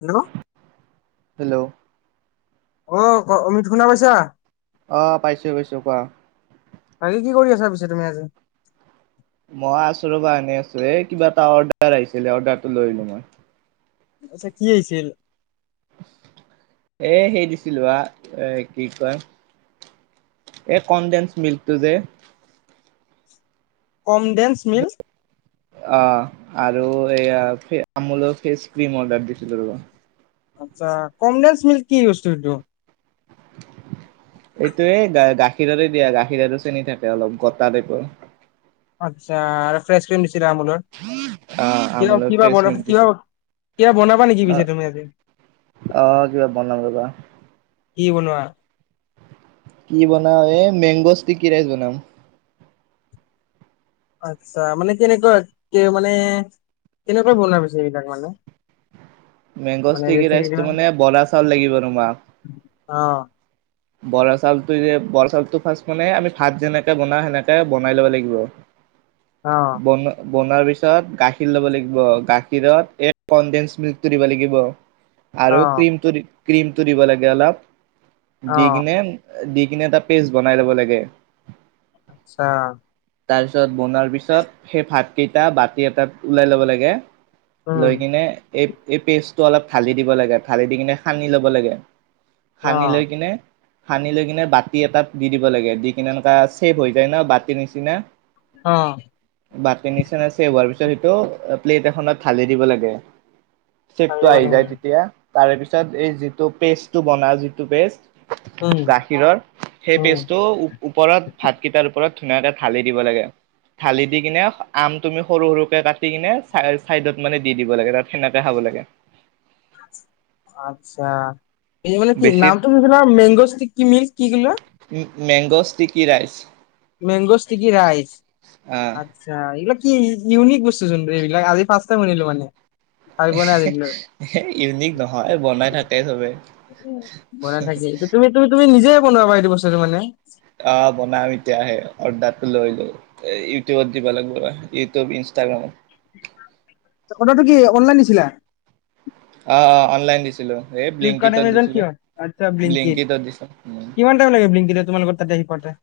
Hello. Hello. অ অমিত শুনা পাইছা? আহ পাইছো পাইছো কোৱা। বাকী কি কৰি আছা পিছে তুমি আজি? মই আছোঁ ৰবা এনে আছো এ কিবা এটা অৰ্ডাৰ আহিছিলে অৰ্ডাৰ লৈলো মই। আচ্ছা কি আহিছিল? এ সেই দিছিলো বা এ কি কয় এই কনডেন্স মিল্কটো যে। কমডেন্স মিল? অ আৰু এইয়া আমলৰ ফেচ ক্ৰ্ৰীম অৰ্ডাৰ দিছিলো লগত। আচ্ছা কমডেন্স মিল্ক কি বস্তুটো এইটো? এইটোয়ে গ গাখীৰতে দিয়া গাখীৰত চেনি থাকে অলপ গোটা টাইপৰ। আচ্ছা আৰু ফ্ৰেছ ক্ৰ্ৰীম দিছিলে আমোলৰ? অ কিয় আমুলৰ কিবা ফ্ৰেছ বন মিল্ক কিবা দিছিল কিবা বনাবা নেকি পিছে তুমি আজি? আহ কিবা বনাম ৰাবা। কি বনোৱা? কি বনাওঁ এই মেংগ স্তিকি ৰাইচ বনাম। আচ্ছা মানে কেনেকুৱা কে মানে কেনেকোৱা বনাবছে এইবিলাক মানে মানে মেংগষ্টিকী ৰেচিপিটো ৰাইজতো মানে বৰা চাউল লাগিব তোমাক অ বৰা চাউলটো বৰা চাউলটো ফাৰ্ষ্ট মানে আমি ভাত যেনেকে বনাও সেনেকে বনাই ল'ব লাগিব। অ বন বনোৱাৰ পিছত গাখীৰ ল'ব লাগিব গাখীৰত এই কনডেনস মিল্কটো দিব লাগিব। অ আৰু ক্ৰীম ক্ৰীমটো দিব লাগে অলপ, অ দি কিনে দি কিনে এটা পেষ্ট বনাই ল'ব লাগে। আচ্ছা, তাৰপিছত বনোৱাৰ পিছত সেই ভাতকেইটা বাতি এটাত ওতলাই ল'ব লাগে। উম লৈ কিনে এই এই পেষ্টটো অলপ ঢালি দিব লাগে, ঢালি দি কিনে সানি ল'ব লাগে। অ সানি লৈ কিনে সানি লৈ কিনে বাতি এটাত দি দিব লাগে দি কিনে এনেকোৱা চেভ হৈ যায় ন বাতিৰ নিচিনা। অ বাতি নিচিনা চেভ হোৱাৰ পি ছত সেইটো প্লেট এখনত ঢালি দিব লাগে। চেপটো আহি যায় তেতিয়া। তাৰে পিছত, এই যিটো পেষ্টটো বনা যিটো পেষ্ট উম গাখীৰৰ, সেই উম পেষ্টটো ও ওপৰত, ভাতকেইটাৰ ওপৰত ধুনীয়াকে ঢালি দিব লাগে। ঢালি দি কিনে, আম তুমি সৰু সৰুকে কাটি কিনে চা চাইডত মানে, দি দিব লাগে। তাৰ পিছত সেনেকে খাব লাগে। আচ্ছা এনে মান কি? বেছি নামটো নিছিনা মেংগ'জ টি কি মিল্কচ্‌ কি বোলে? Mangoes sticky rice. Mangoes sticky rice. আহ আচ্ছা এই বিলাক কি ইউনিক বস্তু চোন। এইবিলাক আজি ফাৰ্ষ্ট টাইম শুনিলোঁ মানে। ভাবি পোৱা নাই এহ্‌হে আজিলৈ হে, ইউনিক নহয়, বনাই থাকে চবে। বনাই থাকে। এইটো তুমি তুমিটো, তুমি নিজে বনাবা এইটো বস্তুটো মানে অ, বনাম এতিয়াহে অৰ্ডাৰটো লৈ লও এ ইউটিউবত দিব লাগব না, ইউটিউব, ইনষ্টাগ্ৰামত। ত্ অৰ্ডাৰটো কি অনলাইন দিছিলা? অ, অ অনলাইন দিছিলো। ফ্লিপকাৰ্ট এমেজন কি হ'য়? আচ্ছা, ব্লেংকিট ব্লিংকিটত দিছোঁ। উম, কিমান টাইম লাগে ব্লেংকিটত তোমাৰ লগত তাতে কৰোতে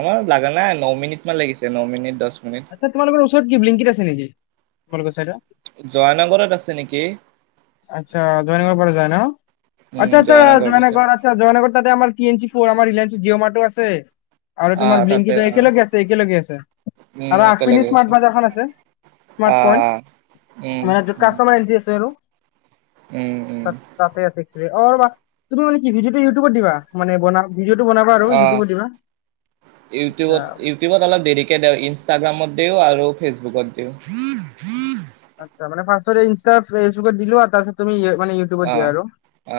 আমাৰ লাগা নাই। ন মিনিট মান লাগিছে, ন মিনিট, দশ আচ্ছা, তোমালোকৰ ওচৰত কি ব্লিংকিত আছে নেকি? তোমালোকৰ চাইডত্‌ জয়ানগৰত আছে নেকি? আচ্ছা, জয়ানগৰৰ ফালে যায় ন'? উম, আচ্ছা, আচ্ছা জয়ানগৰ দিছে। জয়নাগৰ আচ্ছা, জয়নাগৰ তাতে আমাৰ টি এন চি ফৰ আমাৰ ৰিলায়েঞ্চৰ জি'অমাটো আছে। আৰু তোমাৰ অ', তাতে ব্লিংকিট কেইটা অ', একেলগে আছে, একেলগে আছে উম, আৰু তাতে আগপিনে লাগি আছে। স্মাৰ্ট বজাৰখন আছে। অ', উম, স্মাৰ্টপইণ্ট মানে, য'ত উম। কাষ্টমাৰ এণ্টি আছে আৰু। উম, উম, তাত্‌ তাতে আছে। অ ৰ'বা, তুমি মানে কি ভিডিঅ'টো ইউটোপত দিবা? মানে বনা ভিডিঅ'টো বনাবা আৰু অ'। ইউটিউবত দিবা? আচ্ছা ইউটিউবত, ইউটিউবত অলপ দেৰিকে দেও ইনষ্টাগ্ৰামত্‌ তেও আৰু ফেচবুকতেও। আচ্ছা, মানে ৰ্ফাষ্টতে ইনষ্ট্ৰা, ফেচবুকত দিলোৱা তাৰপিছত তুমি ইয়ে মানে, ইউটিউবত দিয়া অ'। আৰু?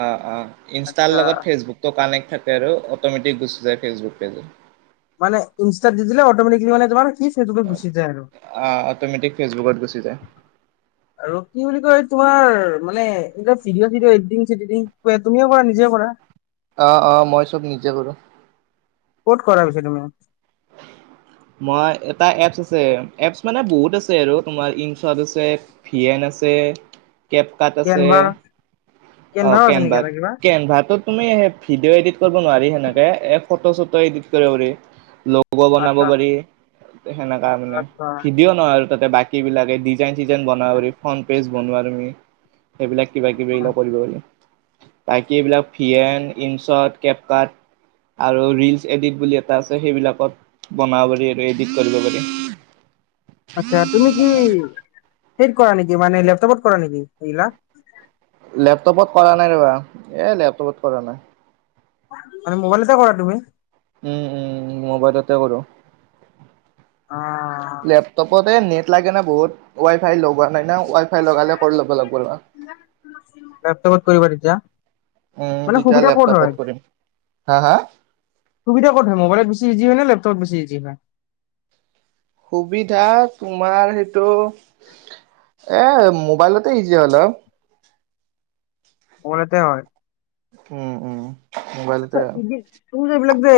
অ, অ ইনষ্ট্ৰাৰ আচ্ছা লগত ফেচবুকটো কানেক্ট থাকে আৰু অটমেটিক গুচি যায় ফেচবুক ফেচবুক মানে, ইনষ্ট্ৰাত দি দিলে অট'মেট্ৰিকলি মানে তোমাৰ কিচ সেইটোকে গুচি যায় আৰু, অ', অট'মেটিক ফেচবুকত গুচি যায়। আৰু কি বুলি কয়? তোমাৰ মানে ৰিলত ভিডিঅ -চিডিঅ, এডিটিং- চেডিটিং তুমিয়ে কৰা নিজে কৰা? অ, অ মই চব নিজে কৰো। ক'ত কৰা পিছে তুমি? মই, এটা এপছ আছে। এপছ মানে বহুত আছে আৰু তোমাৰ ইঞ্চট্‌ আছে, ফিয়েনে আছে কেপ্‌ কাট্‌ আছে। কেনভা অঁ, কেনভাও আছে কেনবা, নেকি এটা কিবা কেনভাটো তুমি ভিডিঅ' এডিট কৰিব নোৱাৰি সেনেকে ফটো- চটো এডিট কৰিব পাৰি। লগ্‌ লগো বনাব আচ্ছা পাৰি। সেনেকা মানে, আচ্ছা ভিডিঅ' নহয় আৰু তাতে বাকি বিলাকেহে। ডিজাইন ডিজাইনত বনাব পাৰি, ফ্ৰণ্ট পেজ বনোৱা তুমি। সেইবিলাক কিবা -কিবি আচ্ছা হ'লেও কৰিব পাৰে। বাকি এইবিলাক ফিয়েন, ইনঞ্চত, কেপ -কাট আৰু ৰিলচ এডিট বুলি এটা আছে। সেইবিলাকত বনাৱ যদি এইটো এডিত কৰিব পাৰি। আচ্ছা, তুমি কি সেইত কৰা নেকি? মানে, লেপ্‌টপত কৰা নেকি, সেইবিলা লেপ্‌টপত কৰা নাই ৰ'বা, এ লেপ্‌টপত কৰা নাই। মানে, মোবাইলতে কৰা তুমি? উম, উম মোবাইলতে কৰো। অ তে নেট লাগে ন বহুত ৱাই ফাই লগোৱা নাই না ৱাই ফাই লগালে কৰ ল'ব লাগিব ৰবা ব্যপ্ত কত কৰিবা তেতিয়া। উম মানে তেতিয়া সুবিধা ক'ত লেপটপত হয় কৰিম হা হা সুবিধা কত হয় মবাইলত বেছি। যি বুলে লেপটপত বেছি ইজি হয়। সুবিধা তোমাৰ সেইটো এ মোবাইলতে ইজি হল অঁ মোবাইল তে হয় উম উম। মোবাইলতে আত্সা তুমি যে এইবিলাক যে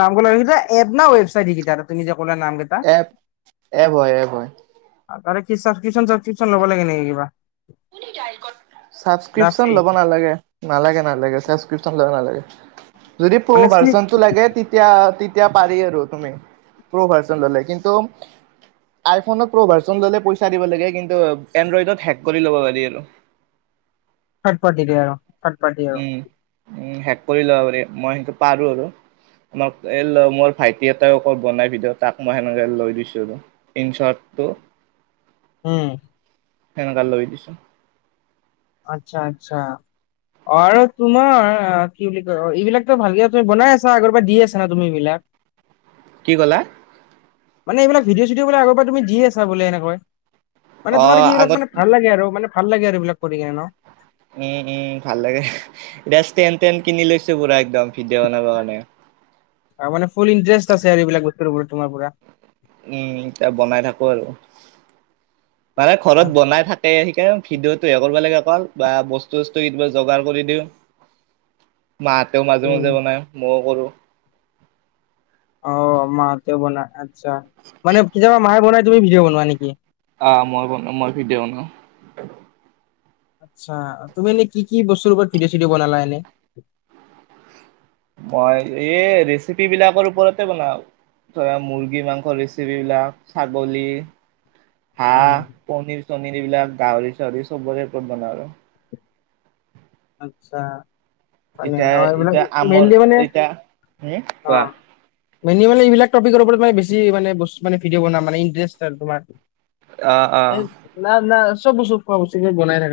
নাম ঘলে আহি যে এপ না ৱেবচাইট সেইকেইটা তুমি যে ক'লা নাম কেইটা এপ এব হয় এব হয় আৰু তাৰে কি চাব্ৰি্যন চাব্ৰপশন লব লাগে নেকি কিবা না ছাবক্ৰিপন ফ্ৰী লব নালাগে নালাগে নালাগে ছাবক্ৰিপন লব নালাগে। যদি প্ৰ মানে ফ্ৰী ভাৰ্চন টো লাগে তেতিয়া। এতিয়া পাৰি আৰু তুমি প্ৰভাৰচন ললে কিন্তু। আইফোনত প্ৰভাৰচন ললে পইচা দিব লাগে কিন্তু এনৰইদট। কৰি ল'ব পাৰি আৰু। থাৰ্ড পাৰ্টি দিয়ে অঁ থাৰ্ড পাৰ্টি অঁ। উ শেষ কৰি ল'ব পাৰি মই সেইটো পাৰো আৰু আমাক এ ল মোৰ ভাইটি এটাইও বনাই ভিডিঅ তাক মই সেনেকে লৈ দিছো ইনচৰ্টটো উম সেনে কাল লৈ দিছো। আচ্ছা আচ্ছা। অঁ আৰু তোমাৰ আ কি বুলি কয় অঁ এইবিলাকো ভালকে তুমি বনাই আছা আগৰ পৰা দি আছা না তুমি এইবিলাক। [unintelligible] কি কলা মানে এইবিলাক ভিডিঅ' চিডিঅ বিলাক আগৰ পৰা তুমি দি আছা বুলে এনে কয় মানে অ তোমাৰ কি এইবিলাক আগত মানে ভাল লাগে আৰু মানে ভাল লাগে আৰু এইবিলাক কৰি কিনে ন উম উম ভাল লাগে এতিয়া ষ্টেন টেন কিনি লৈছো পুৰা একদম ভিডিঅ বনাবৰ কাৰণে আৰু মানে ফুল ইণ্টাৰেষ্ট আছে এইবিলাক বস্তু তোমাৰ পৰা উম এতিয়া বনাই থাকো আৰু মানে ঘৰত আহ, বনাই থাকে সিকে ভিডিঅ'টো হে কৰিব লাগে অকল বা বস্তু চস্তু যোগাৰ কৰি দিওঁ। মাহঁতেও মাজে মাজে উম বনায় ময়ও কৰো। অঁ মাহতেওঁ বনাই আচ্ছা মানে কেতিয়াবা মাহে বনাই তুমি ভিডিঅ' বনোৱা নেকি। আহ মই বনা মই ভিডিঅ বনাওঁ আচ্ছা তুমি এনেই কি কি বস্তুৰ ওপৰত ভিডিঅ' চিডিঅ বনালা এনে। মই এই ৰেচিপি বিলাকৰ ওপৰতে বনাও ধৰা মুৰ্গী মাংসৰ ৰেচিপি বিলাক ছাগলী [unintelligible] অ হাঁহ পনিৰ চনিৰ এইবিলাক গাহৰি চাহৰি সবৰেপৰত বনাওঁ আৰু [unintelligible] আটচা মানে এতিয়া আহ এইবিলাক এতিয়া আমৰ মেইনলি মানে এতিয়া হম অ কোৱা মেইনলী মানে এইবিলাক তপিকৰ ওপৰত মান বেছি মানে বস্তু মানে ভিডিঅ বনাম মানে ইটাৰেষ্ট তাৰ তোমাৰ। আহ আহ না না চব বস্তু খোৱা বস্তু কে বনাই থাকো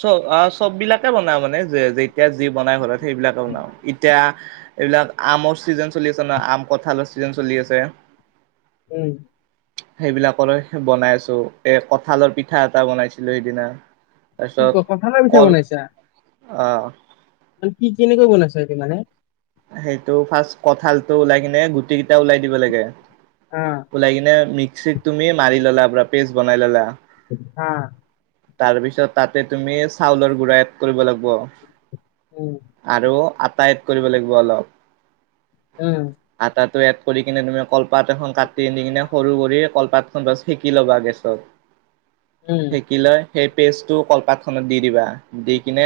চব অ চব বিলাকে বনাও মানে যে যে এতিয়া যি বনাই ঘৰত সেইবিলাকে বনাও এতিয়া এইবিলাক আমৰ চিজন চলি আছে নহ আম কঁঠালৰ ছিজন চলি আছে উম সেইবিলাকৰে বনাই আছো এ কঁঠালৰ পিঠা এটা বনাইছিলো সেইদিনা কি তাৰপিছত ক কঁঠালৰ পিঠা কল বনাইছা আহ মান কি কেনেকৈ বনাইছা এইটো মানে সেইটো ফাৰ্ষট কঠালতটো ওলাই কিনে গুটি কেইটা উওলাই দিব লাগে। অ ওলাই কিনে মিক্সিত তুমি মাৰি ললা পৰা পেষ্ট বনাই ললা। হ তাৰপিছত তাতে তুমি চাউলৰ গুড়া এড কৰিব লাগিব। উম। আৰু আটা এড কৰিব লাগিব অলপ। উম টো এড কৰি কিনে তুমি কলপাত এখন কাটি আনি কিনে সৰু কৰি কলপাত। পন্দছ শিকি ল'বা গেছত। উম সেকি লৈ সেই পেজটো কলপাত খনত দি দিবা দি কিনে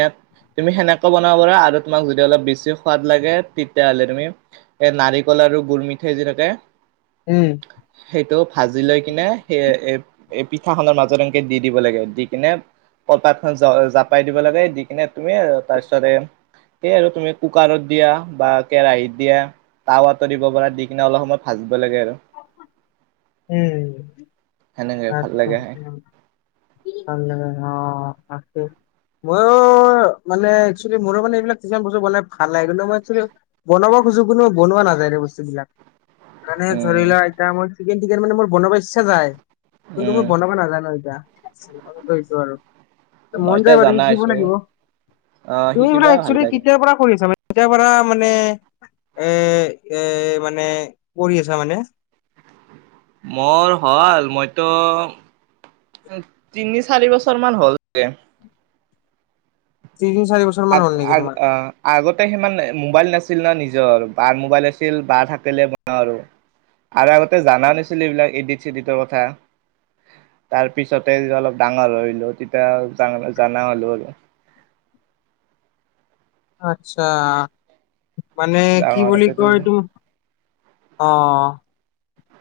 তুমি সেনেকো বনাব পাৰা আৰু তোমাক যদি অলপ বেছি সোৱাদ লাগে তেতিয়াহ'লে তুমি এ নাৰিকলৰ। আৰু গোল মিঠাই যি থাকে। উম সেইটো ভাজি লৈ কিনে সেই এ এ পিঠাখনৰ মাজত এনেকে দি। দিব লাগে দি কিনে কলপাতখন জাপাই দিব লাগে দি কিনে তুমি তাৰ পিছতে। সেই আৰু তুমি কুকাৰত দিয়া বা কেৰাহীত দিয়া তাৱাত দিব পৰাৰ দি কিনে অলপ সময় ভাজা। [unintelligible] বেলেগ লাগে আৰু উম সেনেকে ভাল আচ্ছা লাগে খাই [unintelligible] অ [unintelligible] মইও মানে এইবিলাক মোৰো মানে এইবিলাক কিছুমান বস্তু বনাই ভাল লাগে কিন্তু মইনলি বনাব। [unintelligible] এনেকুৱা কোনো বনোৱা নাযায়ৰে বস্তু বিলাক। [unintelligible] মানে ধৰি উম লোৱা এতিয়া মোৰ চিকেন টিক মানে মোৰ বনাব ইচ্ছা যায়। [unintelligible] কিন্তু উম মই বনাব নাজানো এতিয়া আনন্দ হৈছো আৰু। মন মই এতিয়া যায় বাৰু জনা সিকিব হৈছো লাগিব অ তুমি এইবাক শিকিবা ভাল একেল লাগে কেতিয়াৰ পৰা কৰিছা। [unintelligible] পূজা পৰা মানে এ এ মানে কৰি আছা মানে। মোৰ হল মইতো তিনি, চাৰি বছৰ মান হ'ল যে। তিনি চাৰি বছৰ আ, মান হ'ল নেকি তোমাৰ আ আগতে সিমান মোবাইল নাছিল ন নিজৰ। নিজ আৰু বাৰ মোবাইল আছিল বাৰ থাকিলে বনা আৰু। [unintelligible] আৰু আগতে জানা নছিলো এইবিলাক এডিট চিডিটৰ কথা। তাৰ পিছতে যে অলপ ডাঙৰ হৈলো তেতিয়া জানা হ'লো আৰু। [inaudible] আচ্ছা মানে কি বুলি কয় ডাঙৰ এইটো। অ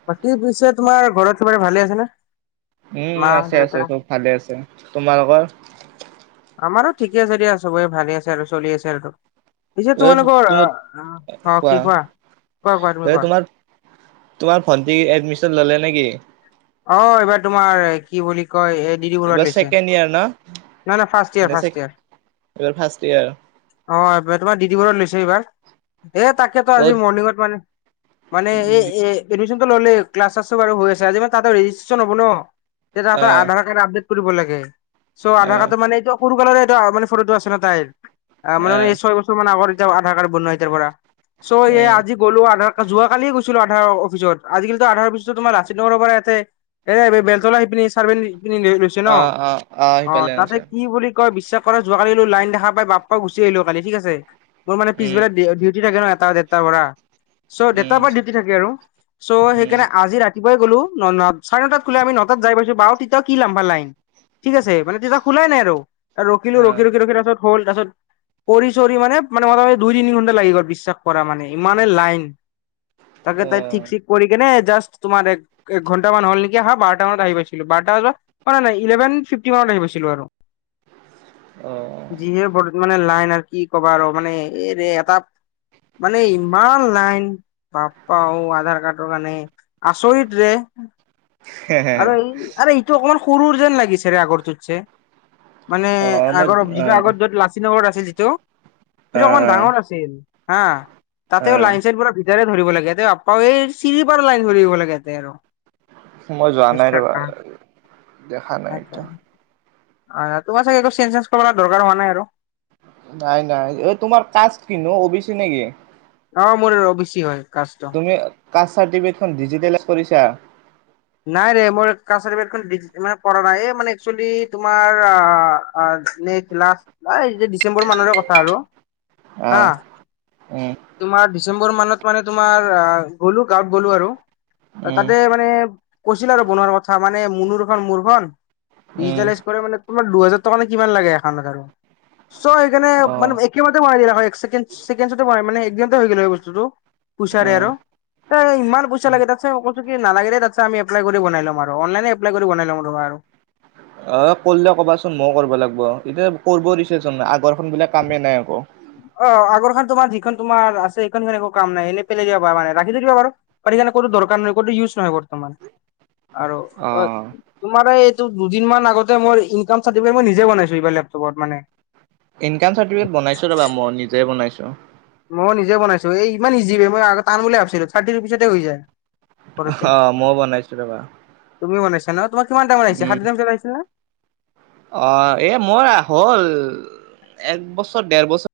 বাকী পিছে তোমাৰ ঘৰত তোমাৰ ভালে আছে নে। [unintelligible] উম মা আছে দেউতা আছে চব ভালে আছে তোমালোকৰ। আমাৰো ঠিকে আছে দিয়া চবে ভালে আছে আৰু চলি আছে আৰু। [unintelligible] পিছে এ তোমালোকৰ তুমি আহ অ কি কোৱা, কোৱা কোৱা এ তুমি কোৱা। তোমাৰ তোমাৰ ভণ্টি এডমিচন ল'লে নে কি অ এইবাৰ তোমাৰ কি বুলি কয় এই ডি টি বৰুৱাত এইবাৰ লৈছে ছেকেণ্ড ইয়াৰ ন নাই নাই ফাৰ্ষ্ট ইয়েৰ নে ফাৰ্ষ্ট এইবাৰ ইয়েৰ ফাৰ্ষ্ট ইয়াৰ অ এবা তোমাৰ ডি টি বৰুৱাত লৈছে এইবাৰ। এ তাকেতো আজি মৰ্ণিঙত মানে মানে এ অ এ এডমিচনটো ল'লেই ক্লাছ চাছ টো বাৰু হৈ আছে। আজি মই তাতো ৰেজিষ্ট্ৰেচন হ'ব ন তে তাহঁতৰ আধাৰ কাৰ্ড আপডেট কৰিব লাগে। চ' আধাৰ কাৰ্ডটো মানে এইটো সৰুকালৰে এইটো মানে সৰু টো আছে ন তাইৰ অ মানে এই ছয় বছৰ মান আগৰ তে আধাৰ কাৰ্ড বনোৱা এতিয়াৰ পৰা চ' এই আজি গ'লো আধাৰ কাৰ্ড যোৱাকালিয়ে গৈছিলো আধাৰ অফিচত আজিকালিটো আধাৰ অফিচটো তোমাৰ লাচিত নগৰ পৰা এতে এ বেলতলা সিপিনি চাৰি সেইপিনি লৈ লৈছে ন, অ তাতে কি বুলি কয় বিশ পৰা যোৱাকালিলৈ লাইন দেখা পাই বাপা গুছি আহিলো কালি ঠিক আছে। মোৰ মানে পিছবেলা ডি ডিউটি থাকে ন এটা দেৰটাৰ পৰা। চ' দেটাৰ পৰা ডিউটি থাকে আৰু চ' সেইকাৰণে আজি ৰাতি পুৱাই গ'লো ন ন চাৰে নটাত খোলে আমি নটাত যাই পাইছোঁ বাৰ তি কি লামবা লাইন ঠিক আছে মানে তেতিয়া খোলাই নাই আৰু ৰখিলো ৰখি ৰখি ৰখি তাপাছত হ'ল তাপাছত কৰি চৰি মানে মানে মোটামুটি দুই তিনি ঘণ্টা লাগি গল বিশ্বাস কৰা মানে ইমানে লাইন তাকে তাই ঠিক চিক কৰি কেনে জাষ্ট তোমাৰ এক ঘণ্টামান হ'ল নেকি অহা। বাৰটা মানত আহি পাইছিলো বাৰটা বজাত অ নাই নাই ইলেভেন ফিফটি মানত আহি পাইছিলো আৰু যিহে বৰ্ত মানে লাইন কি কবা আৰু মানে এইৰে এটা মানে ইমান লাইন বাপ পা অও‌ আধাৰ কাৰ্ডৰ কাৰণে আচৰিত ৰে অ আৰু এই আৰে এইটো অকমান সৰু যেন লাগিছে ৰে আগৰটোত চে মানে মই আগৰ অ যিটো আগত য'ত লাচিত নগৰত আছিল যিটো অ সেইটো অকমান ডাঙৰ আছিল হা অ তাতেও লাইন চাইন পুৰা ধৰিব লাগে বাপা এ চিৰি পাৰা লাইন ধৰিব লাগে ইয়াতে আৰু মই যোৱা নাই বিশ্বাস ৰবা কৰা দেখা নাই আচ্ছা এতিয়া তোমাৰ চাগে একো চেঞ্চ তেঞ্চ কৰিবলৈ দৰকাৰ হোৱা নাই আৰু নাই নাই এই তোমাৰ কাজ কিনো অ বি চি নেকি অ মোৰ অ বি চি হয় কাষ্টটো তুমি কাৰ্ড চাৰ্টিফিকেট খন ডিজিটেলাইজ কৰিছাঁ নাই ৰে মোৰ কাৰ্ড চাৰ্টিফিকেট খন ডি মানে কৰা নাই এ মানে একচেলি তোমাৰ আহ এই ডিচেম্বৰ মানৰে কথা আৰু হা অহঁ তোমাৰ ডিচেম্বৰ মানত মানে তোমাৰ গ'লো গাঁৱত গ'লো আৰু উম তাতে মানে কৈছিল আৰু বনোৱাৰ কথা মানে মুনুৰখন মোৰখন উম ডিজিটেলাইজ কৰে মানে তোমাৰ দুহেজাৰ টকা নে কিমান লাগে এখনত আৰু চ' সেইকাৰণে অ মানে একেবাৰতে বনাই দিয়ে এক চেকেণ্ড চেকেণ্ডছতে বনাই মানে একদিনতে হৈ গ'ল হৈ বস্তুটো অ পইছাৰে আৰু এ ইমান পইছা লাগে তাতচে কৈছোঁ কি নালাগে দেই তাতচে আমি এপ্লাই কৰি বনাই ল'ম আৰু অনলাইনে এপ্লাই কৰি বনাই লম তোমাৰ আৰু [inaudible] অ কৰিলে ক'বাচোন ময়ো কৰব লাগব এতিয়া কৰিবও দিছেচোন আগৰখন বোলে কামে নাই একো অ আগৰখন তোমাৰ যিখন তোমাৰ আছে সেইখন খন একো কাম নাই এনে পেলাই দিব পাৰা মানে ৰাখি থৈ দিব পাৰ কোনো দৰকাৰ নহয় ক'তো ইউজ নহয় বৰ্তমান আৰু অ তোমাৰ এইটো দুদিন মান আগতে মোৰ ইনকাম চাৰ্টিফিকেট মই নিজে বনাইছো এইবাৰ লেপটপত মানে ইনকাম চাৰ্টিফিকেট বনাইছো ৰবা মই নিজে বনাইছোঁ। মও নিজে বনাইছোঁ এই ইমান ইজি বে মই আগত টান বুলি ভাবিছিলো থাৰ্টি ৰোপিছতে হৈ যায়। ঘৰতে অ মইও বনাইছো ৰবা তুমি বনাইছা নহ তোমাৰ কিমান টাইমত আহিছে সাতটা ভিতৰত আহিছিল নে অহঁ এহ মোৰ হ'ল এক বছৰ দেৰ বছৰ